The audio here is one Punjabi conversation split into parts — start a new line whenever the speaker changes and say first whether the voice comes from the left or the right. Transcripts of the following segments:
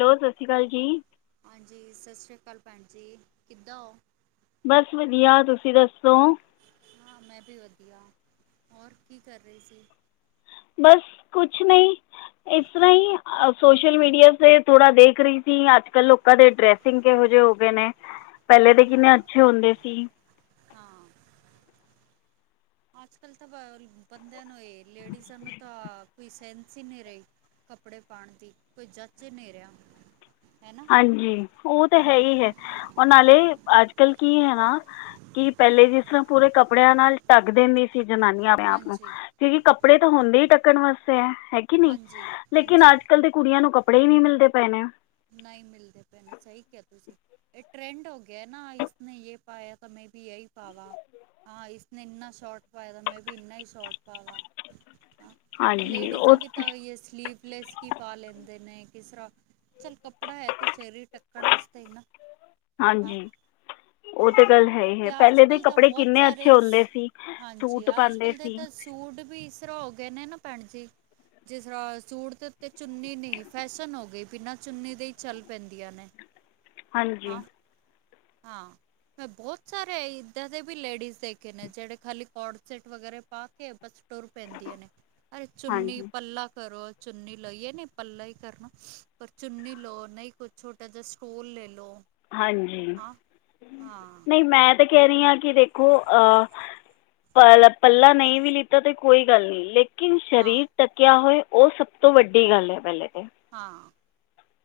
left: ਹੈਲੋ ਸਤਿ ਸ਼੍ਰੀ ਅਕਾਲ ਜੀ।
right: ਹਾਂਜੀ ਸਤਿ ਸ਼੍ਰੀ ਅਕਾਲ ਭੈਣ ਜੀ ਕਿੱਦਾਂ ਹੋ
left: ਬਸ ਵਧੀਆ ਤੁਸੀਂ ਦੱਸੋ?
right: ਹਾਂ ਮੈਂ ਵੀ ਵਧੀਆ ਹੋਰ ਕੀ ਕਰ ਰਹੇ ਸੀ?
left: ਬਸ ਕੁਛ ਨਹੀਂ ਇਸ ਤਰ੍ਹਾਂ ਹੀ ਸੋਸ਼ਲ ਮੀਡੀਆ ਤੇ ਥੋੜਾ ਦੇਖ ਰਹੀ ਸੀ ਅੱਜ-ਕਲ ਲੋਕਾਂ ਦੇ ਡਰੈਸਿੰਗ ਕਿਹੋ ਜਿਹੇ ਹੋ ਗਏ ਨੇ? ਪਹਿਲੇ
right: ਹਾਂ
left: ਤਾਂ
right: ਹਾਂ
left: ਕਿੰਨੇ
right: ਹਾਂ
left: ਅੱਛੇ ਹੁੰਦੇ ਸੀ।
right: ਹਾਂ। ਅੱਜ-ਕੱਲ ਤਾਂ ਬ ਬੰਦਿਆਂ ਨੂੰ ਇਹ ਲੇਡੀਜ਼ਾਂ ਨੂੰ ਤਾਂ ਕੋਈ ਸੈਂਸ ਈ ਨਹੀਂ ਰਹੀ ਕੱਪੜੇ ਪਾਣ ਦੀ ਕੋਈ ਚੱਜ ਈ ਨਹੀਂ ਰਿਹਾ। ਹੈ ਨਾ
left: ਹਾਂਜੀ ਉਹ ਤਾਂ ਹੈ ਹੀ ਹੈ
right: ਹਾਂ
left: ਉਹ ਨਾਲੇ ਅੱਜ ਕੱਲ ਕੀ ਹੈ ਨਾ ਕਿ ਪਹਿਲੇ ਜਿਸਮ ਪੂਰੇ ਕੱਪੜਿਆਂ ਨਾਲ ਢੱਕ ਦਿੰਦੀ ਸੀ ਜਨਾਨੀਆਂ, ਆਪ ਨੂੰ
right: ਹਾਂਜੀ
left: ਕਿਉਂਕਿ ਕੱਪੜੇ ਤਾਂ ਹੁੰਦੇ ਹੀ ਢੱਕਣ ਵਾਸਤੇ ਹੈ ਹੈ ਕੇ ਨੀ
right: ਹਾਂਜੀ
left: ਲੇਕਿਨ
right: ਹਾਂਜੀ
left: ਅੱਜ ਕੱਲ ਦੇ ਕੁੜੀਆਂ ਨੂੰ ਕੱਪੜੇ ਹੀ ਨੀ ਮਿਲਦੇ ਪਏ ਨੇ।
right: ਨਹੀਂ ਮਿਲਦੇ ਪਏ ਨੇ ਸਹੀ ਕਿਹਾ ਤੁਸੀਂ। ਇਹ ਟਰੈਂਡ ਹੋ ਗਿਆ ਨਾ ਇਸਨੇ ਯੇ ਪਾਇਆ ਤਾਂ ਮੈਂ ਵੀ ਯਹੀ ਪਾਵਾ ਹਾਂ ਇਸਨੇ ਇੰਨਾ ਸ਼ੋਟ ਪਾਯਾ ਦਾ ਮੈਂ ਵੀ ਇੰਨਾ ਹੀ ਸ਼ੋਟ ਪਾਵਾ। ਤ
left: ਹਾਂਜੀ
right: ਲੇਡੀਜ਼ ਦਾ
left: ਉਹ
right: ਵੀ ਤਾਂ ਸਲੀਵਲੈਸ ਹੀ ਪਾ ਲੈਂਦੇ ਨੇ ਕਿਸ ਤਰ੍ਹਾਂ ਚੱਲ ਕੱਪੜਾ ਹੈ ਤੇ, ਸ਼ਰੀਰ ਢੱਕਣ ਵਾਸਤੇ ਹੀ ਨਾ ਹਾਂ।
left: ਹਾਂਜੀ ਉਹ ਤੇ
right: ਹਾਂ
left: ਗੱਲ ਹੈ ਹੀ
right: ਤੇ
left: ਹੈ
right: ਅੱਜ
left: ਪਹਿਲੇ ਦੇ
right: ਕੱਲ ਤਾਂ
left: ਕੱਪੜੇ
right: ਬਹੁਤ
left: ਕਿੰਨੇ ਅੱਛੇ
right: ਸਾਰੇ
left: ਹੁੰਦੇ ਸੀ
right: ਹਾਂਜੀ
left: ਸੂਟ
right: ਅੱਜ
left: ਪਾਉਂਦੇ
right: ਕੱਲ ਦੇ
left: ਸੀ
right: ਤਾਂ, ਸੂਟ ਵੀ ਇਸ ਤਰਾਂ ਹੋ ਗਏ ਨੇ ਨਾ ਭੈਣ ਜੀ, ਜਿਸ ਤਰਾ ਸੂਟ ਦੇ ਉਤੇ ਚੁੰਨੀ ਨਹੀਂ ਫੈਸ਼ਨ ਹੋ ਗਈ ਬਿਨਾਂ ਚੁੰਨੀ ਦੇ ਈ ਚੱਲ ਪੈਂਦੀਆਂ ਨੇ,
left: ਹਾਂਜੀ
right: ਹਾਂ ਹਾਂ। ਮੈਂ ਬਹੁਤ ਸਾਰੇ ਇੱਦਾਂ ਦੇ ਵੀ ਲੇਡੀਜ਼ ਦੇਖੇ ਨੇ ਜੇੜੇ ਖਾਲੀ ਕੋਰਸੇਟ ਵਗੈਰਾ ਪਾ ਕੇ ਬਚ ਤੁਰ ਪੈਂਦੀਆਂ ਨੇ ਅਰੇ ਚੁੰਨੀ
left: ਹਾਂਜੀ
right: ਪੱਲਾ ਕਰੋ, ਚੁੰਨੀ ਲਈ ਏ ਕੇ ਪਲਾ ਹੀ ਕਰਨਾ ਪਰ ਚੁੰਨੀ ਲਓ ਨਹੀਂ ਕੁਛ ਛੋਟਾ ਜਿਹਾ ਸਟੋਲ ਲੈ ਲਓ।
left: ਹਾਂਜੀ
right: ਹਾਂ ਹਾਂ
left: ਨਹੀਂ ਮੈਂ ਤਾਂ ਕਹਿ ਰਹੀ ਆਂ ਕਿ ਦੇਖੋ ਅਹ ਪੱਲਾ ਨਹੀਂ ਵੀ ਲਿੱਤਾ ਤੇ ਕੋਈ ਗੱਲ ਨਹੀ ਲੇ ਲੇਕਿਨ
right: ਹਾਂ
left: ਸਰੀਰ ਢਕਿਆ ਹੋਏ ਉਹ ਸਭ ਤੋਂ ਵੱਡੀ ਗੱਲ ਹੈ ਪਹਿਲੇ ਤੇ
right: ਹਾਂ।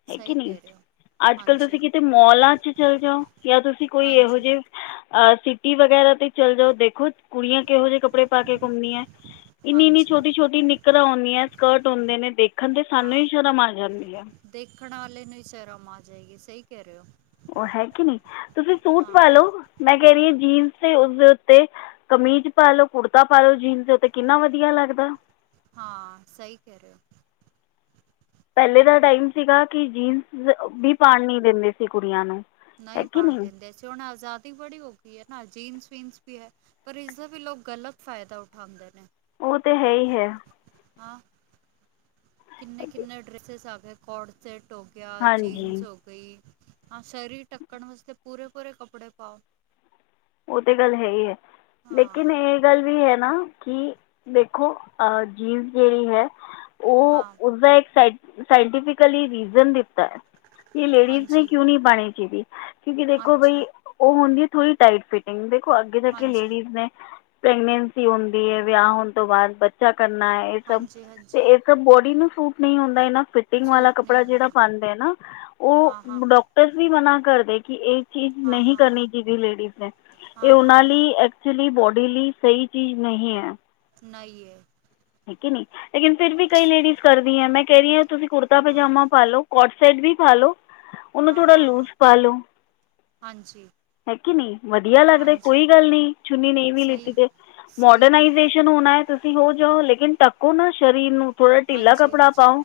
left: ਹੈ
right: ਸਹੀ
left: ਕੇ ਨਹੀ
right: ਕਹਿ ਰਹੇ ਹੋ
left: ਅੱਜ ਕੱਲ੍ਹ
right: ਹਾਂਜੀ
left: ਤੁਸੀਂ ਕਿਤੇ ਮੋਲਾਂ ਤੇ ਚਲੇ ਜਾਓ ਜਾਂ ਤੁਸੀਂ ਕੋਈ ਇਹੋ
right: ਹਾਂਜੀ
left: ਜਿਹੇ ਅ ਸਿਟੀ ਵਗੈਰਾ ਤੇ ਚੱਲ ਜਾਓ ਦੇਖੋ ਕੁੜੀਆਂ ਕਿਹੋ ਜਿਹੇ ਕੱਪੜੇ ਪਾ ਕੇ ਘੁੰਮਦੀਆਂ? ਇੰਨੀ ਇੰਨੀ
right: ਹਾਂਜੀ
left: ਛੋਟੀ ਛੋਟੀ ਨਿਕਰਾਂ ਹੁੰਦੀਆਂ ਸਕਰਟ ਹੁੰਦੇ ਨੇ ਦੇਖਣ ਤੇ ਸਾਨੂੰ ਹੀ
right: ਹਾਂ
left: ਸ਼ਰਮ ਆ ਜਾਂਦੀ ਹੈ।
right: ਦੇਖਣ ਵਾਲੇ ਨੂੰ ਹੀ ਸ਼ਰਮ ਆ ਜਾਏਗੀ ਸਹੀ ਕਹਿ ਰਹੇ ਹੋ।
left: ਉਹ ਹੈ ਕਿ ਨਹੀ ਤੁਸੀਂ ਸੂਟ ਪਾ
right: ਹਾਂ
left: ਲਓ ਮੈਂ ਕਹਿ ਰਹੀ ਹਾਂ ਜੀਨਸ ਤੇ ਉਸਦੇ ਉੱਤੇ। ਕਮੀਜ਼ ਪਾ ਲਓ ਕੁੜਤਾ ਪਾ ਲਓ ਜੀਨਸ ਦੇ ਉਤੇ ਕਿੰਨਾ ਵਧੀਆ ਲੱਗਦਾ।
right: ਹਾਂ ਸਹੀ ਕਹਿ ਰਹੇ ਔ।
left: ਪਹਿਲੇ ਦਾ ਟਾਈਮ ਸੀਗਾ ਕਿ ਜੀਨਸ ਵੀ ਪਾਣ ਨੀ ਦਿੰਦੇ ਸੀ ਕੁੜੀਆਂ ਨੂੰ। ਹੈ
right: ਨਹੀਂ
left: ਕਿ
right: ਪਾਣ ਦਿੰਦੇ ਸੀ ਹੁਣ ਆਜ਼ਾਦ [unintelligible] ਬੜੀ ਹੋ ਗਈ ਹੈ ਨਾ ਜੀਨਸ ਵੀਨਸ ਵੀ ਹੈ ਪਰ ਇਸਦਾ ਵੀ ਲੋਕ ਗਲਤ ਫਾਇਦਾ ਉਠਾਉਂਦੇ ਨੇ।
left: ਉਹ ਤੇ ਹੈ ਹੀ ਹੈ।
right: ਹਾਂ, ਕਿੰਨੇ-ਕਿੰਨੇ ਡਰੈੱਸਿਸ ਆ ਗਏ। ਕੋਡ ਸੈਟ ਹੋ ਗਿਆ ਜੀਨਸ
left: ਹਾਂਜੀ
right: ਹੋ ਗਈ ਹਾਂ ਸਰੀ ਟੱਕਣ ਵਾਸਤੇ ਪੂਰੇ ਪੂਰੇ ਕੱਪੜੇ ਪਾਓ।
left: ਉਹ ਤੇ ਗੱਲ ਹੈ ਈ ਐ ਲੇਕਿਨ
right: ਹਾਂ
left: ਇਹ ਗੱਲ ਵੀ ਹੈ ਨਾ ਕਿ ਦੇਖੋ ਅਹ ਜੀਨਸ ਜਿਹੜੀ ਹੈ ਉਹ
right: ਹਾਂ
left: ਉਸਦਾ ਇੱਕ ਸਾਇਟੀਫਿਕਲੀ ਰੀਜ਼ਨ ਦਿੱਤਾ। ਕਿ ਲੇਡੀਜ਼ ਨੇ
right: ਹਾਂਜੀ
left: ਕਿਉਂ ਨਹੀਂ ਪਾਣੀ ਚਾਹੀਦੀ, ਕਿਉਂਕਿ ਦੇਖੋ
right: ਅੱਛਾ
left: ਬਈ ਉਹ ਹੁੰਦੀ ਹੈ ਥੋੜੀ ਟਾਈਟ ਫਿਟਿੰਗ ਦੇਖੋ ਅੱਗੇ ਜਾ ਕੇ
right: ਹਾਂਜੀ
left: ਲੇਡੀਜ਼ ਨੇ ਪ੍ਰੈਗਨੈਂਸੀ ਹੁੰਦੀ ਐ, ਵਿਆਹ ਹੋਣ ਤੋਂ ਬਾਅਦ ਬਚ ਬਚਾ ਕਰਨਾ ਐ ਇਹ ਸਭ,
right: ਹਾਂਜੀ
left: ਤੇ
right: ਹਾਂਜੀ
left: ਇਹ ਸਭ ਬੋਡੀ ਨੂੰ ਸੂਟ ਨੀ ਹੁੰਦਾਨਾ ਫਿਰ। ਫੀਟਿੰਗ ਵਾਲਾ
right: ਸੂਟ ਨਹੀਂ
left: ਕੱਪੜਾ ਜਿਹੜਾ
right: ਹੁੰਦਾ
left: ਪਾਂਦਾ ਐ ਨਾ ਉਹ
right: ਹਾਂ ਹਾਂ ਹਾਂ
left: ਡਾਕਟਰ ਵੀ ਮਨਾ ਕਰਦੇ ਕਿ- ਇਹ ਚੀਜ਼
right: ਹਾਂ
left: ਨਹੀਂ
right: ਹਾਂ
left: ਕਰਨੀ
right: ਹਾਂ
left: ਚਾਹੀਦੀ ਲੇਡੀਜ਼ ਨੇ ਇਹ
right: ਹਾਂ
left: ਉਹਨਾਂ
right: ਹਾਂ ਹਾਂ
left: ਲਈ ਐਕਚੁਲੀ ਬੋਡੀ ਲਈ ਸਹੀ ਚੀਜ਼ ਨਹੀਂ ਹੈ।
right: ਨਹੀਂਏ
left: ਠੀਕ ਹੈ ਨਹੀਂ ਲੇਕਿਨ ਫੇਰ ਵੀ ਕਈ ਲੇਡੀਜ਼ ਕਰਦੀਆਂ ਮੈਂ ਕਹਿ ਰਹੀ ਆਂ ਤੁਸੀਂ ਕੁੜਤਾ
right: ਹਾਂ
left: ਪਜਾਮਾ
right: ਹਾਂ
left: ਪਾ
right: ਹਾਂ
left: ਲਉ। ਕੋਡਸੇਟ ਵੀ ਪਾ ਲੋ ਉਹਨੂੰ
right: ਹਾਂ
left: ਥੋੜਾ
right: ਹਾਂ
left: ਲੂਜ
right: ਹਾਂ
left: ਪਾ ਲੋ।
right: ਹਾਂਜੀ।
left: ਹੈ ਕੇ ਨੀ ਵਧੀਆ ਲੱਗਦਾ
right: ਹਾਂਜੀ
left: ਕੋਈ ਗੱਲ ਨਹੀ ਚੁੰਨੀ ਨਹੀਂ ਵੀ ਲੀਤੀ
right: ਸਹੀ
left: ਤੇ।
right: ਸਹੀ ਕਹਿ ਰਹੇ ਹੋ
left: ਮੋਡਰਨਾਈਜੇਸ਼ਨ ਹੋਣਾ ਐ, ਤੁਸੀਂ ਹੋ ਜਾਓ ਲੇਕਿਨ ਓਹਨਾ, ਸਰੀਰ ਨੂੰ ਥੋੜ੍ਹਾ ਟਿੱਲਾ
right: ਹਾਂਜੀ
left: ਕੱਪੜਾ
right: ਹਾਂਜੀ
left: ਪਾਓ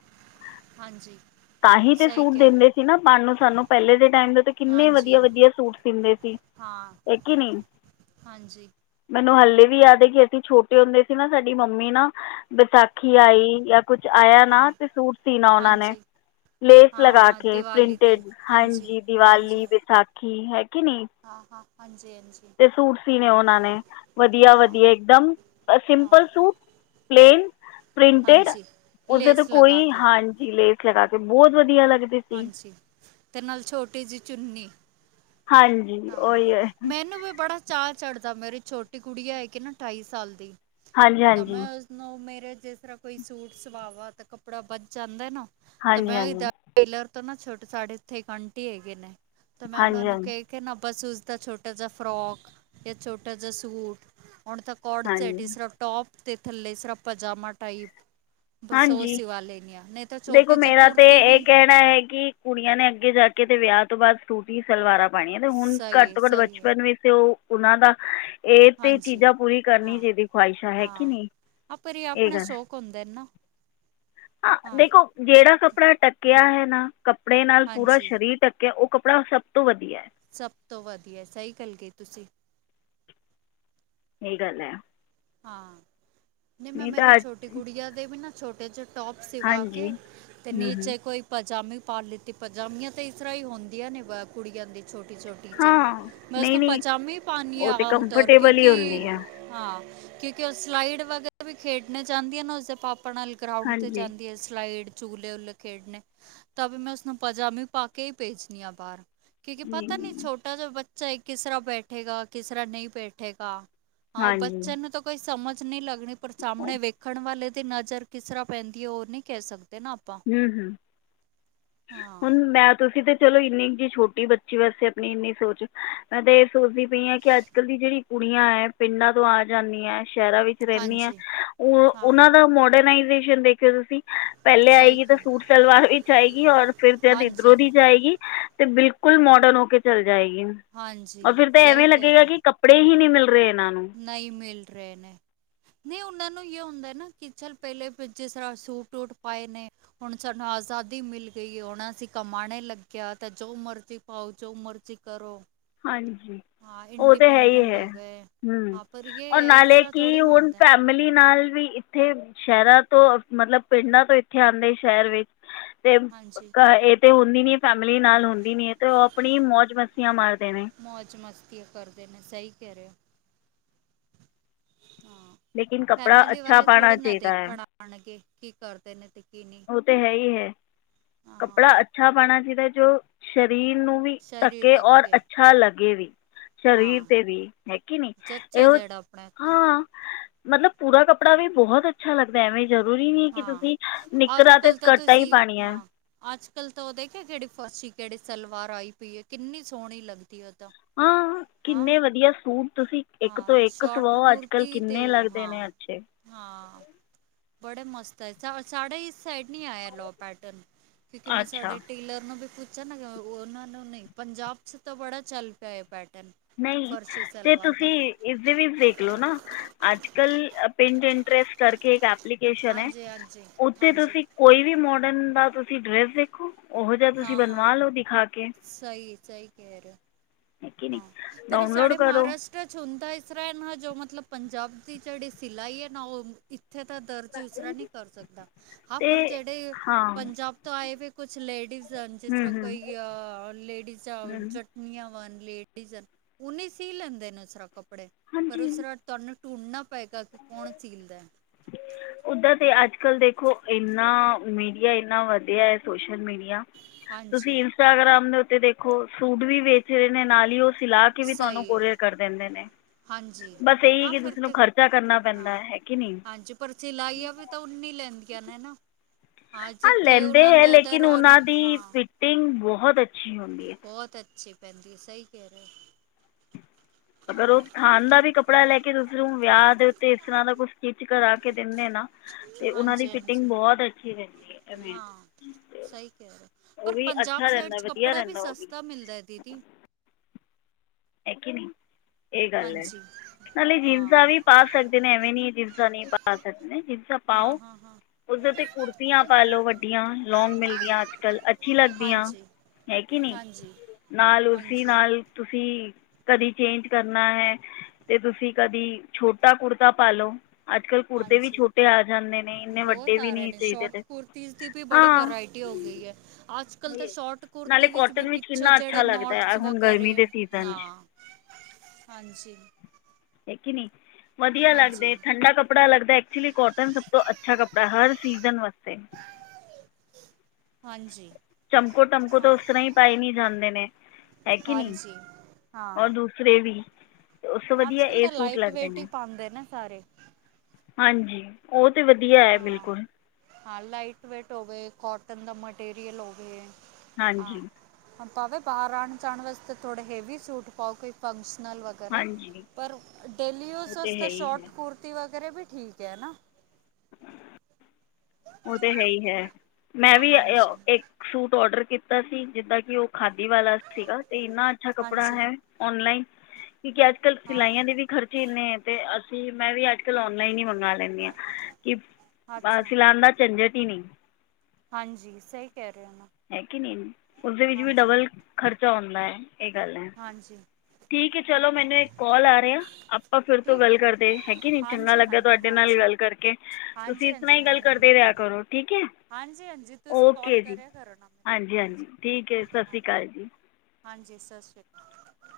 right: ਹਾਂਜੀ।
left: ਤਾਂਹੀ ਤੇ
right: ਸਹੀ
left: ਸੂਟ
right: ਕਹਿ ਰਹੇ
left: ਦਿੰਦੇ
right: ਹੋ
left: ਸੀ ਨਾ ਪਾਨ ਨੂੰ ਸਾਨੂੰ ਪਹਿਲੇ ਦੇ ਟਾਈਮ ਦੇ ਤੇ ਕਿੰਨੇ
right: ਹਾਂਜੀ
left: ਵਧੀਆ ਵਧੀਆ ਸੂਟ ਸਿੰਦੇ ਸੀ।
right: ਹਾਂ
left: ਇੱਕ [unintelligible]
right: ਹਾਂਜੀ।
left: ਮੈਨੂੰ ਹਲੇ ਵੀ ਯਾਦ ਐ ਕਿ ਅਸੀਂ ਛੋਟੇ ਹੁੰਦੇ ਸੀ ਨਾ ਸਾਡੀ ਮੰਮੀ ਨਾ ਵਿਸਾਖੀ ਆਈ ਯਾ ਕੁਛ ਆਇਆ
right: ਹਾਂ
left: ਨਾ ਤੇ ਸੂਟ ਸੀਨਾ ਉਹਨਾਂ ਨੇ।
right: ਹਾਂਜੀ
left: ਲੇਸ
right: ਹਾਂ
left: ਲਗਾ
right: ਹਾਂ
left: ਕੇ
right: ਦੀਵਾਲੀ 'ਤੇ
left: ਪ੍ਰਿੰਟੇਡ ਹਾਂਜੀ ਦੀਵਾਲੀ ਵਿਸਾਖੀ ਹੈ ਕੀ ਨੀ।
right: ਹਾਂ-ਹਾਂ ਹਾਂਜੀ-ਹਾਂਜੀ।
left: ਤੇ ਸੂਟ ਸੀਨੇ ਉਹਨਾਂ ਨੇ ਵਧੀਆ
right: ਹਾਂ
left: ਵਧੀਆ ਇਕ ਦਮ
right: ਹਾਂ
left: ਸਿੰਪਲ ਸੂ ਪਲੇਨ ਪ੍ਰਿੰਟੇਡ
right: ਹਾਂਜੀ
left: ਉਦੇ ਤੇ
right: ਲੇਸ ਲਗਾ
left: ਕੋਈ
right: ਕੇ
left: ਹਾਂ ਜੀ ਲੈ ਲਗਾ ਕੇ ਬਹੁਤ ਵਧੀਆ ਲ
right: ਹਾਂਜੀ ਤੇ ਨਾਲ ਛੋਟੀ ਜਿਹ ਚੁੰਨੀ।
left: ਹਾਂਜੀ ਉਹੀ
right: ਹਾਂ
left: ਹੈ
right: ਮੈਨੂੰ ਵੀ ਬੜਾ ਚਾ ਚੜ੍ਹਦਾ ਮੇਰੀ ਛੋਟੀ ਕੁੜੀ ਹੈਗੀ ਨਾ ਠਾਈ ਸਾਲ ਦੀ
left: ਹਾਂਜੀ
right: ਤਾ
left: ਹਾਂਜੀ
right: ਮੈਂ ਨੋ ਮੇਰਾ ਜਿਸਰ੍ਹਾਂ ਕੋਈ ਸੂਟ ਸਵਾਵਾ ਤੇ ਕੱਪੜਾ ਬਚ ਜਾਂਦਾ ਨਾ ਤੇ
left: ਹਾਂਜੀ
right: ਮੈਂ
left: ਹਾਂਜੀ
right: ਟੈਲਰ ਤੋਂ ਨਾ ਛੋਟੇ ਸਾਡੇ ਇੱਥੇ ਇੱਕ ਆਂਟੀ ਹੈਗੇ ਨੇ ਤਾ ਮੈਂ ਉਹਨਾ
left: ਹਾਂਜੀ
right: ਨੂੰ ਕ
left: ਹਾਂਜੀ
right: ਕਿ ਨਾ ਬਸ ਉਸਦਾ ਛੋਟਾ ਜਿਹਾ ਫਰੋਕ ਯਾ ਛੋਟਾ ਜਿਹਾ ਸੂਟ ਹੁਣ ਤੱਕ ਕੋਡ ਸੈਟ
left: ਹਾਂਜੀ
right: ਸਿਰਫ ਟੋਪ ਤੇ ਥੱਲੇ ਸਰਾ ਪਜਾਮਾ ਟਾਈਪ। ਬਸ ਉਹ
left: ਹਾਂਜੀ
right: ਸਵਾ ਲੈਗੇਆ ਨਹੀਂ ਤਾਂ
left: ਦੇਖੋ
right: ਛੋਟੀ ਜ
left: ਮੇਰਾ ਤਾਂ
right: ਕੁਰਤੀ
left: ਇਹ
right: ਵੀ
left: ਕਹਿਣਾ ਹੈ ਕਿ ਕੁੜੀਆਂ ਨੇ ਅੱਗੇ ਜਾ ਕੇ ਤੇ ਵਿਆਹ ਤੋਂ ਬਾਅਦ ਸੂਟੀ ਸਲਵਾਰਾਂ ਪਣੀਆਂ ਤੇ ਹੁਨ
right: ਸਹੀ
left: ਘੱਟ
right: ਹੈ
left: ਤੋਂ ਘੱਟ
right: ਸਹੀ ਹੈ
left: ਬਚਪਨ ਵੀ ਉਹ ਉਹਨਾਂ ਦਾ ਇਹ ਤੇ
right: ਹਾਂਜੀ
left: ਚੀਜ਼ਾਂ ਪੂਰੀ ਕਰਨੀ
right: ਹਾਂ
left: ਚਾ ਇਹਦੀ ਖਵਾਹਿਸ਼ਾਂ ਹੈਗੀ
right: ਹਾਂ
left: ਨੀ
right: ਹਾਂ ਪਰ
left: ਇਹ ਗੱਲ।
right: [unintelligible] ਨਾ
left: ਹਾਂ, ਦੇਖੋ ਜਿਹੜਾ ਕੱਪੜਾ ਟਕਿਆ ਹੈ ਨਾ ਕੱਪੜੇ ਨਾਲ ਪੂਰਾ
right: ਹਾਂਜੀ
left: ਸਰੀਰ ਟੱਕ ਕਿ ਉਹ ਕੱਪੜਾ ਸਭ ਤੋਂ ਵਧੀਆ ਐ
right: ਸਭ ਤੋਂ ਵਧੀਐ ਸਹੀ ਗੱਲ ਕਹੀ ਤੁਸੀਂ।
left: ਇਹੀ ਗੱਲ ਐ।
right: ਹਾਂ ਨੀ ਮੈਂ ਮੇਰੇ
left: ਤਾਂ ਅੱਜ
right: ਛੋਟੀ ਕੁੜੀਆਂ ਦੇ ਵੀ ਨਾ ਛੋਟੇ ਚ ਟੋਪ ਸਿਵਾ
left: ਹਾਂਜੀ
right: ਕੇ ਤੇ
left: ਹੂੰ ਹੂੰ
right: ਨੀਚੇ ਕੋਈ ਪਜਾਮੀ ਪਾ ਲਿੱਤੀ ਪਜਾਮੀਆਂ ਤੇ ਇਸ ਤਰ੍ਹਾਂ ਹੀ ਹੁੰਦੀਆਂ ਨੇ ਵ ਕੁੜੀਆਂ ਦੀ ਛੋਟੀ ਛੋਟੀ।
left: ਹਾਂ
right: ਮੈਂ
left: ਨਹੀਂ
right: ਉਸਨੂੰ
left: ਨਹੀਂ
right: ਪਜਾਮੇ ਪਾਨੀ
left: ਉਹ
right: ਹਾਂ
left: ਤਾਂ
right: ਆਮ ਤੌਰ
left: ਕੰਫਰਟੇਬਲ ਹੀ
right: ਕਿਉਂਕਿ
left: ਹੁੰਦੀ ਆ
right: ਹਾਂ, ਕਿੳਕਿ ਉਹ ਸਲਾਈਡ ਵਗੈਰਾ ਵੀ ਖੇਡਨੇ ਜਾਂਦੀ ਐ ਨਾ ਉਸਦੇ ਪਾਪਾ ਨਾਲ ਗਰਾਉਂਡ ਤੇ
left: ਹਾਂਜੀ
right: ਜਾਂਦੀ ਸਲਾਈਡ ਚੁਲੇ ਉੱਲੇ ਖੇਡਨੇ ਤਾਂ ਵੀ ਮੈਂ ਉਸਨੂੰ ਪਜਾਮੀ ਪਾ ਕੇ ਹੀ ਭੇਜਨੀ ਆ ਬਾਹਰ। ਕਿਉਂਕਿ
left: ਨਹੀਂ
right: ਪਤਾ ਨੀ
left: ਨਹੀਂ
right: ਛੋਟਾ ਜਿਹਾ ਬੱਚਾ ਐ ਕਿਸ ਤਰ੍ਹਾਂ ਬੈਠੇਗਾ ਕਿਸ ਤਰ੍ਹਾਂ ਨਹੀਂ ਬੈਠੇਗਾ। ਹਾਂ ਉਹ
left: ਹਾਂਜੀ
right: ਬੱਚੇ ਨੂੰ ਤ ਕੋਈ ਸਮਝ ਨਹੀਂ ਲੱਗਣੀ ਪਰ ਸਾਹਮਣੇ ਵੇ ਰਖਣ ਵਾਲੇ ਦੀ ਨਜ਼ਰ ਕਿਸ ਤਰ੍ਹਾਂ ਪੈਂਦੀ ਹੈ ਉਹ ਨਹੀਂ ਕਹਿ ਸਕਦੇ ਨਾ ਆਪਾਂ
left: ਹੂੰ, ਹੂੰ ਹੁਣ
right: ਹਾਂ
left: ਮੈਂ ਤੁਸੀਂ ਤੇ ਚਲੋ ਇੰਨੀ ਜਿ ਛੋਟੀ ਬੱਚੀ ਵਾਸਤੇ ਆਪਣੀ ਇੰਨੀ ਸੋਚ, ਮੈਂ ਤਾਂ ਇਹ ਸੋਚਦੀ ਪਈ ਹਾਂ ਕਿ ਅੱਜ-ਕੱਲ ਦੀ ਜਿਹੜੀ ਕੁੜੀਆਂ ਅ ਪਿੰਡਾਂ ਤੋਂ ਆ ਜਾਦੀਆਂ ਸ਼ਹਿਰਾਂ ਵਿੱਚ ਰਹਿਨੀ ਆ
right: ਹਾਂਜੀ
left: ਉਹ
right: ਹਾਂ
left: ਉਹਨਾਂ ਦਾ ਮੋਡਰਨਾਈਜੇਸ਼ਨ ਦੇਖਿਓ ਤੁਸੀਂ ਪਹਿਲੇ ਆਈ
right: ਸਹੀ ਕਹਿ
left: ਸੂਟ -ਸਲਵਾਰ ਵੀ ਚ ਆਏਗੀ ਔਰ ਫਿਰ ਜਦ ਇੱਧਰੋਂ
right: ਹਾਂਜੀ
left: ਦੀ ਜਾਏਗੀ ਤੇ ਬਿਲਕੁਲ ਮੋਡਨ ਹੋ ਕੇ ਚੱਲ ਜਾਏਗੀ ਔਰ
right: ਹਾਂਜੀ
left: ਫਿਰ ਤਾਂ
right: ਸਹੀ
left: ਐਵੇਂ
right: ਕਹਿ ਰਹੇ
left: ਲੱਗੇਗਾ
right: ਹੋ
left: ਕਿ ਕ ਪੜੇ ਹੀ ਨੀ ਮਿਲ ਰਹੇ ਇਹਨਾਂ ਨੂੰ।
right: ਨਹੀਂ ਮਿਲ ਰਹੇ ਨੇ ਨਹੀਂ ਉਹਨਾਂ ਨੂੰ ਇਹੋ ਹੁੰਦਾ ਨਾ ਕਿ ਚੱਲ ਪਹਿਲੇ ਜਿਸ ਤਰ੍ਹਾਂ ਸੂਟ ਵੂਟ ਪਾਏ ਨੇ ਹੁਣ ਸਾਨੂੰ ਆਜ਼ਾਦੀ ਮਿਲ ਗਈ ਹੁਣ ਅਸੀਂ ਕਮਾਣੇ ਲੱਗਿਆ ਤੇ ਜੋ ਮਰਜ਼ੀ ਪਾਔ ਜੋ ਮਰਜੀ ਕਰੋ।
left: ਹਾਂਜੀ
right: ਹਾਂ
left: ਉਹ ਤੇ ਹੈ ਹੀ
right: ਇੰਡੀਪੈਂਡੈਂਟ ਹੋ ਗਏ
left: ਹੈ।
right: ਹਾਂ ਪਰ
left: ਔਰ
right: ਇਹ ਇਸ
left: ਨਾਲੇ
right: ਤਰ੍ਹਾਂ ਥੋੜ੍ਹੀ
left: ਕੀ
right: ਨਾ
left: ਹੁਨ
right: ਹੁੰਦਾ ਹੈ।
left: ਪੈ ਫੈਮਲੀ ਨਾਲ ਵੀ ਇੱਥੇ ਸ਼ਹਿਰਾਂ ਤੋਂ ਮਤਲਬ ਪਿੰਡਾਂ ਤੋਂ ਇੱਥੇ ਆੰਦੇ ਸ਼ਹਿਰ ਵਿੱਚ ਤੇ ਏ
right: ਹਾਂਜੀ
left: ਕ ਏ ਤੇ ਹੁੰਦੀ ਨੀ ਫੈਮਿਲੀ ਨਾਲ ਹੁੰਦੀ ਨੀ ਹੈ ਤੇ ਉਹ ਆਪਣੀ ਮੌਜ ਮਸਤਿਆਂ ਮਾਰਦੇ ਨੇ।
right: ਮੌਜ ਮਸਤੀ ਕਰਦੇ ਨੇ ਸਹੀ ਕਹ ਰਹੇ ਔ ਹਾਂ।
left: ਲੇਕਿਨ ਕੱਪੜਾ
right: ਫੈਮਿਲੀ
left: ਅੱਛਾ
right: ਵਾਲੇ
left: ਪਾਉਣਾ
right: ਥੋੜੇ ਨਾ
left: ਚਾਹੀਦਾ ਹੈ
right: ਦੇਖਣ ਆਣਗੇ ਕੀ ਕਰਦੇ ਨੇ ਤੇ ਕੀ ਨਹੀਂ
left: ਉਹ ਤੇ ਹੈ ਹੀ ਹੈ ਕੱਪੜਾ
right: ਹਾਂ
left: ਅੱਛਾ ਪਾਉਣਾ ਚਾਹੀਦਾ ਜੋ ਸਰੀਰ ਨੂੰ ਵੀ
right: ਸਰੀਰ
left: ਢੱਕੇ ਔਰ
right: ਟੱਕੇ
left: ਅੱਛਾ ਲੱਗੇ ਵੀ। ਸਰੀਰ
right: ਹਾਂ
left: ਤੇ ਵੀ ਹੈਗੀ ਨੀ
right: ਜੱਚ ਹੈ
left: ਏਹੋ
right: ਜਿਹੜਾ ਆਪਣੇ ਉੱਤੇ
left: ਹਾਂ। ਮਤਲਬ ਪੂਰਾ ਕੱਪੜਾ ਵੀ ਬਹੁਤ ਅੱਛਾ ਲੱਗਦਾ ਐਵੇਂ ਜ਼ਰੂਰੀ ਨਹੀਂ ਕਿ ਤੁਸੀਂ ਨੀ
right: ਕਲ ਤਾਂ ਤੁਸੀਂ ਹਾਂ। ਅੱਜ-ਕੱਲ ਤਾਂ ਉਹ ਦੇਖਿਆ ਜੇਹੜੀ ਫਰਸੀ ਕਿਹੜੀ ਸਲਵਾਰ ਆਈ ਪਈ ਹੈ ਕਿੰਨੀ ਸੋਹਣੀ ਲੱਗਦੀ ਔਹ ਤਾਂ।
left: ਹਾਂ
right: ਹਾਂ
left: ਕਿੰਨੇ ਵਧੀਆ ਸੂਟ ਤੁਸੀਂ ਇੱਕ ਤੋਂ
right: ਹਾਂ
left: ਇੱਕ
right: ਸ਼ਾਰਟ
left: ਸੁਵਾਔ ਅੱਜ-ਕਲ
right: ਕੁੁਰਤੀ ਤੇ
left: ਕਿੰਨੇ
right: ਉਹ
left: ਲੱਗਦੇ
right: ਹਾਂ
left: ਨੇ ਅੱਛੇ।
right: ਹਾਂ ਬੜੇ ਮਸਤ ਹੈ [unintelligible] ਸਾਈਡ ਨੀ ਆਇਆ ਲੋ ਪੈਟਨ, ਕਿਉਂਕਿ ਮੈਂ
left: ਅੱਛਾ
right: ਸਾਡੇ ਟੇਲਰ ਨੂੰ ਵੀ ਪੂ ਚੰਨ ਉਹਨਾਂ ਨੂੰ ਨਈ ਪੰਜਾਬ ਚ ਤਾਂ ਬੜਾ ਚੱਲ ਪਿਆ ਇਹ ਪੈਟਰਨ
left: ਨਹੀਂ
right: ਫਰਸ਼ੀ
left: ਤੇ
right: ਸਲਵਾਰ
left: ਤੁਸੀਂ
right: ਦਾ
left: ਇਸਦੇ ਵਿੱਚ ਦੇਖਲੋ ਨਾ ਅੱਜ-ਕੱਲ ਪਿੰਟਇੰਟਰਸ ਕਰਕੇ ਇਕ ਏ ਪਲੀਕੇਸਨ ਹੈ
right: ਹਾਂਜੀ ਹਾਂਜੀ
left: ਉੱਥੇ
right: ਹਾਂਜੀ
left: ਤੁਸੀਂ ਕੋਈ ਵੀ ਮੋਡਰਨ ਦਾ ਤੁਸੀਂ ਡਰੈਸ ਦੇਖੋ ਉਹੋ ਜਹਾ ਤੁਸੀਂ
right: ਹਾਂ ਹਾਂ
left: ਬਣਵਾ ਲੋ ਦਿਖਾ ਕੇ।
right: ਸਹੀ ਐ ਸਹੀ ਕਹਿ ਰਹੇ
left: ਹੈ ਕਿ ਨਹੀਂ
right: ਉ ਪਰ ਇਹ
left: ਡਾਊਨਲੋਡ
right: ਸਾਡੇ
left: ਕਰੋ
right: ਮਹਾਰਾਸ਼ ਟ ਹੁੰਦਾ ਇਸ ਤਰ੍ਹਾਂ ਹੈ ਨਾ ਜੋ ਮਤਲਬ ਪੰਜਾਬ ਦੀ ਜਿਹੜੀ ਸਿਲਾਈ ਹੈ ਨਾ ਉਹ ਇੱਥੇ ਦਾ ਦਰਜੀ ਉਸਰਾ ਨਈ ਕਰ ਸਕਦਾ, ਹਾਂ ਪਰ
left: ਅਤੇ
right: ਜਿਹੜੇ
left: ਹਾਂ
right: ਪੰਜਾਬ ਤੋਂ ਆਏ ਵੀ ਕੁਛ ਲੇਡੀਜ਼ ਹਨ ਜਿਸ
left: ਹੂੰ
right: ਤਰ੍ਹਾਂ
left: ਹੂੰ
right: ਕੋਈ ਅ ਲੇਡੀਜ਼
left: ਹੂੰ
right: ਜਟਨੀਆਂ ਵਨ ਲੇਡੀਜ਼ ਹਨ ਉਹ ਨਹੀਂ ਸੀ ਲੈਂਦੇ ਨੇ ਉਸਰਾ ਕੱਪੜੇ ਪਰ
left: ਹਾਂਜੀ
right: ਉਸਰਾ ਤੁਹਾਨੂੰ ਢੂੰਢਨਾ ਪਏਗਾ ਕਿ ਕੌਣ ਸੀਲਦਾ।
left: ਓਦਾਂ ਤੇ ਅੱਜ-ਕੱਲ ਦੇਖੋ ਇੰਨਾ ਮੀਡੀਆ ਇੰਨਾ ਵਧੀਆ ਹੈ ਸੋਸ਼ਲ ਮੀਡੀ ਡੀਆ
right: ਹਾਂਜੀ
left: ਤੁਸੀਂ ਇੰਸਟਾਗ੍ਰਾਮ ਦੇ ਉੱਤੇ ਦੇਖੋ ਸੂਟ ਵੀ ਵੇਚ ਰਹੇ ਨੇ ਨਾਲ ਹੀ ਉਹ ਸਿਲਾ ਕੇ ਵੀ ਤੁਹਾਨੂੰ
right: ਸਹੀ ਹੈ
left: ਕੋਰੀਅਰ ਕਰ ਦਿੰਦੇ ਨੇ।
right: ਹਾਂਜੀ
left: ਬਸ ਇਹੀ
right: ਹਾਂ
left: ਕਿ
right: ਫਿਰ
left: ਤੁਸੀ ਨੂੰ
right: ਤੇ
left: ਖ਼ਰਚਾ ਕਰਨਾ
right: ਹਾਂ
left: ਪੈਂਦਾ ਹੈ ਕੇ ਨੀ।
right: ਹਾਂਜੀ ਪਰ ਸਿਲਾਈਆਂ ਵੀ ਤਾਂ ਉਨੀ ਲੈਂਦੀਆਂ ਨੇ ਨਾ। ਹਾਂ ਜਿੱਥੇ ਉਹਨਾ ਦੇ ਉਤੇ ਰੋ ਹਾਂ।
left: ਟਿੰਗ ਬਹੁਤ ਅੱ
right: ਬਹੁਤ ਅੱਛੀ ਪੈਂਦੀ ਸਹੀ ਕਹਿ ਰਹੇ ਔ।
left: ਅਗਰ ਉਹ ਥਾਨ ਦਾ ਵੀ ਕੱਪੜਾ ਲੈ ਕੇ ਉਸਨੂੰ ਵਿਆਹ ਦੇ ਉੱਤੇ ਇਸ ਤਰ੍ਹਾਂ ਦਾ ਕੁਛ ਸਟਿਚ ਕਰਾ ਕੇ ਦਿੰਦੇ ਨਾ ਤੇ ਉਹਨਾਂ ਦੀ
right: ਹਾਂਜੀ
left: ਫਿਟਿੰਗ
right: ਹਾਂਜੀ
left: ਬਹੁਤ ਅੱਛੀ ਰਹਿੰਦੀ
right: ਹਾਂ
left: ਹੈ [unintelligible]
right: ਸਹੀ ਕਹਿ ਰਹੇ
left: ਉਹ
right: ਪਰ
left: ਵੀ
right: ਪੰਜਾਬ
left: ਅੱਛਾ
right: ਸਾਈਡ
left: ਰਹਿੰਦਾ
right: ਚ
left: ਵਧੀਆ
right: ਕੱਪੜਾ ਵੀ
left: ਰਹਿੰਦਾ ਉਹ
right: ਸਸਤਾ ਮਿਲਦਾ ਦੀਦੀ।
left: ਹੈ ਕੇ ਨਈ।
right: ਹਾਂਜੀ,
left: ਨਾਲੇ
right: ਹਾਂ
left: ਜੀਨਸਾਂ ਵੀ ਪਾ ਸਕਦੇ ਨੇ, ਐਵੇਂ ਨੀ ਜੀਨਸਾਂ ਨਹੀਂ ਪਾ ਸਕਦੇ, ਜੀਨਸਾਂ
right: ਹਾਂ
left: ਪਾਓ।
right: ਹਾਂ ਹਾਂ
left: ਉਸਦੇ ਤੇ ਕੁੜਤੀਆਂ ਪਾ ਲਓ, ਵੱਡੀਆਂ ਲੋਂਂਗ ਮਿਲਦੀਆਂ ਅੱਜ- ਕਲ੍ਹ ਅੱਛੀ ਲੱਗਦੀਆਂ।
right: ਹਾਂਜੀ
left: ਹੈ ਕੇ ਨੀ
right: ਹਾਂਜੀ
left: ਨਾਲ ਉਸੀ
right: ਹਾਂਜੀ
left: ਨਾਲ ਤੁਸੀ ਕਦੀ ਚੇਂਜ ਕਰਨਾ ਹੈ, ਤੇ ਤੁਸੀਂ ਕਦੀ ਛੋਟਾ ਕੁੜਤਾ ਪਾਲੋ। ਅੱਜ-ਕੱਲ ਕੁੜਤੇ ਵੀ
right: ਹਾਂਜੀ
left: ਛੋਟੇ ਆ ਜਾਂਦੇ ਨੇ ਇੰਨੇ ਵੱਡੇ
right: ਬਹੁਤ
left: ਵੀ
right: ਆ ਰਹੇ
left: ਨਹੀਂ
right: ਨੇ
left: ਚਾਹੀਦੇ
right: ਸ਼ੋਰਟ
left: ਤੇ
right: ਕੁੁਰਤੀਜ਼ ਵੀ ਬੜੀ
left: ਹਾਂ
right: ਵਰਾਇਟੀ ਹੋ ਗਈ ਹੈ ਅੱਜ-ਕਲ ਤਾਂ ਸ਼ੋਟ
left: ਨਾਲੇ
right: ਕੁੁਰਤੀ ਵਿੱਚ ਵੀ
left: ਕੋਟਨ
right: ਪਿੱਛੇ
left: ਕਿੰਨਾ ਅੱਛਾ
right: ਜਿਹੜੇ
left: ਲੱਗਦਾ ਹੈ
right: ਨੋਟਸ ਵ
left: ਹੁਣ ਗਰਮੀ
right: ਘਰੇ
left: ਦੇ ਸੀਜ਼ਨ
right: ਨਾ
left: 'ਚ
right: ਹਾਂਜੀ।
left: ਹੈ ਕਿ ਨੀ ਵਧੀਆ
right: ਹਾਂਜੀ
left: ਲੱਗਦੇ ਠੰਡਾ ਕੱਪੜਾ ਲੱਗਦਾ। ਐਕਚੁਲੀ ਕੋਟਨ ਸਭ ਤੋਂ ਅੱਛਾ ਕੱਪੜਾ ਹਰ ਸੀਜ਼ਨ ਵਾਸਤੇ।
right: ਹਾਂਜੀ
left: ਚਮਕੋ ਟਮਕੋ ਤਾਂ
right: ਹਾਂ
left: ਉਸ ਤਰ੍ਹਾਂ ਹੀ ਪਾਏ ਨੀ ਜਾਂਦੇ ਨੇ ਹੈ ਕਿ ਨਹੀਂ
right: ਹਾਂਜੀ
left: ਔਰ
right: ਹਾਂ
left: ਦੂਸ ਫੇਵੀ ਉਸ ਤੋਂ
right: ਅੱਜ
left: ਵਧੀਆ,
right: ਕੱਲ੍ਹ
left: ਇਹ
right: ਤਾਂ
left: ਸੂਟ
right: ਲਾਈਟ
left: ਲੱਗਦੇ
right: ਵੇਟ ਹੀ
left: ਨੇ,
right: ਪਾਉਂਦੇ ਨੇ ਸਾਰੇ
left: ਹਾਂਜੀ, ਉਹ ਤੇ ਵਧੀਆ ਹੈ,
right: ਹਾਂ
left: ਬਿਲਕੁਲ
right: ਹਾਂ ਲਾਈਟ ਵੇਟ ਹੋਵੇ, ਕੋਟਨ ਦਾ ਮਟੀਰੀਅਲ ਹੋਵੇ
left: ਹਾਂਜੀ
right: ਹਾਂ। ਭਾਂਵੇ ਬਾਹਰ ਆਣ -ਜਾਣ ਵਾਸਤੇ, ਥੋੜੇ ਹੈਵੀ ਸੂਟ ਪਾਓ ਕੋਈ ਫੰਕਸ਼ਨਲ ਵ ਕਰੇ,
left: ਹਾਂਜੀ
right: ਪਰ ਡੇਲੀ
left: ਉਹ
right: ਯੂਜ਼ਸ
left: ਤਾਂ ਹੈ
right: ਵਾਸਤੇ,
left: ਹੀ ਹੈ
right: ਸ਼ੋਟ ਕੁੜਤੀ ਵਗੈਰਾ ਵੀ ਠੀਕ ਹੈ ਨਾ,
left: ਉਹ ਤਾਂ ਹੈ ਹੀ, ਹੈ ਮੈਂ ਵੀ
right: ਹਾਂਜੀ
left: ਇੱਕ ਸੂਟ ਔਡਰ ਕੀਤਾ ਸੀ, ਜਿੱਦਾਂ ਕਿ ਉਹ ਖਾਦੀ ਵਾਲਾ ਸੀਗਾ, ਤੇ ਇੰਨਾ ਅੱਛਾ ਕੱਪੜਾ
right: ਹਾਂਜੀ
left: ਹੈ, ਔਨਲਾਈਨ ਕਿਉਂਕਿ ਅੱਜ ਅੱਜ-ਕੱਲ੍ਹ
right: ਹਾਂ
left: ਸਿਲਾਈਆਂ ਦੇ ਵੀ ਖਰਚੇ ਇੰਨੇ ਆ ਤੇ, ਅਸੀਂ ਮੈਂ ਵੀ ਅੱਜ-ਕੱਲ ਔਨਲਾਈਨ ਹੀ ਮੰਗਵਾ ਲੈਂਦੀ ਹਾਂ, ਕਿ ਬਾਅਦ ਚ
right: ਅੱਛਾ
left: ਸਿਲਾਉਣ ਦਾ ਝੰਜਟ ਹੀ, ਨਹੀਂ।
right: ਹਾਂਜੀ ਸਹੀ ਕਹਿ, ਰਹੇ ਹੋ ਨਾ,
left: ਹੈ ਕਿ ਨੀ, ਉਸਦੇ ਵਿੱਚ ਵੀ
right: ਹਾਂਜੀ
left: ਡਬਲ ਖਰਚਾ ਹੁੰਦਾ ਹੈ, ਇਹ ਗੱਲ ਹੈ।
right: ਹਾਂਜੀ
left: ਠੀਕ ਹੈ ਚਲੋ, ਮੈਨੂੰ ਇੱਕ ਕਾਲ ਆ ਰਿਹਾ। ਆਪਾਂ ਫਿਰ ਤੋਂ
right: ਠੀਕ
left: ਗੱਲ
right: ਹੈ
left: ਕਰਦੇ ਹੈ, ਕਿ, ਨੀ, ਚੰਗਾ-
right: ਹਾਂਜੀ
left: ਲੱਗਾ
right: ਹਾਂਜੀ
left: ਤੁਹਾਡੇ ਨਾਲ
right: ਹਾਂਜੀ
left: ਗੱਲ ਕਰਕੇ, ਤੁਸੀਂ ਇਸ ਤਰ੍ਹਾਂ
right: ਹਾਂਜੀ-ਹਾਂਜੀ
left: ਹੀ ਗੱਲ
right: ਮੈਨੂੰ ਵੀ
left: ਕਰਦੇ ਰਿਹਾ ਕਰੋ। ਠੀਕ ਹੈ,
right: ਹਾਂਜੀ-ਹਾਂਜੀ, ਤੁਸੀਂ ਕਾਲ ਕਰਿਆ ਕਰੋ ਨਾ।
left: ਹਾਂਜੀ-ਹਾਂਜੀ, ਠੀਕ ਹੈ, ਸਤਿ ਸ਼੍ਰੀ
right: ਹਾਂਜੀ
left: ਅਕਾਲ ਜੀ।
right: ਹਾਂਜੀ, ਸਤਿ ਸ਼੍ਰੀ ਅਕਾਲ,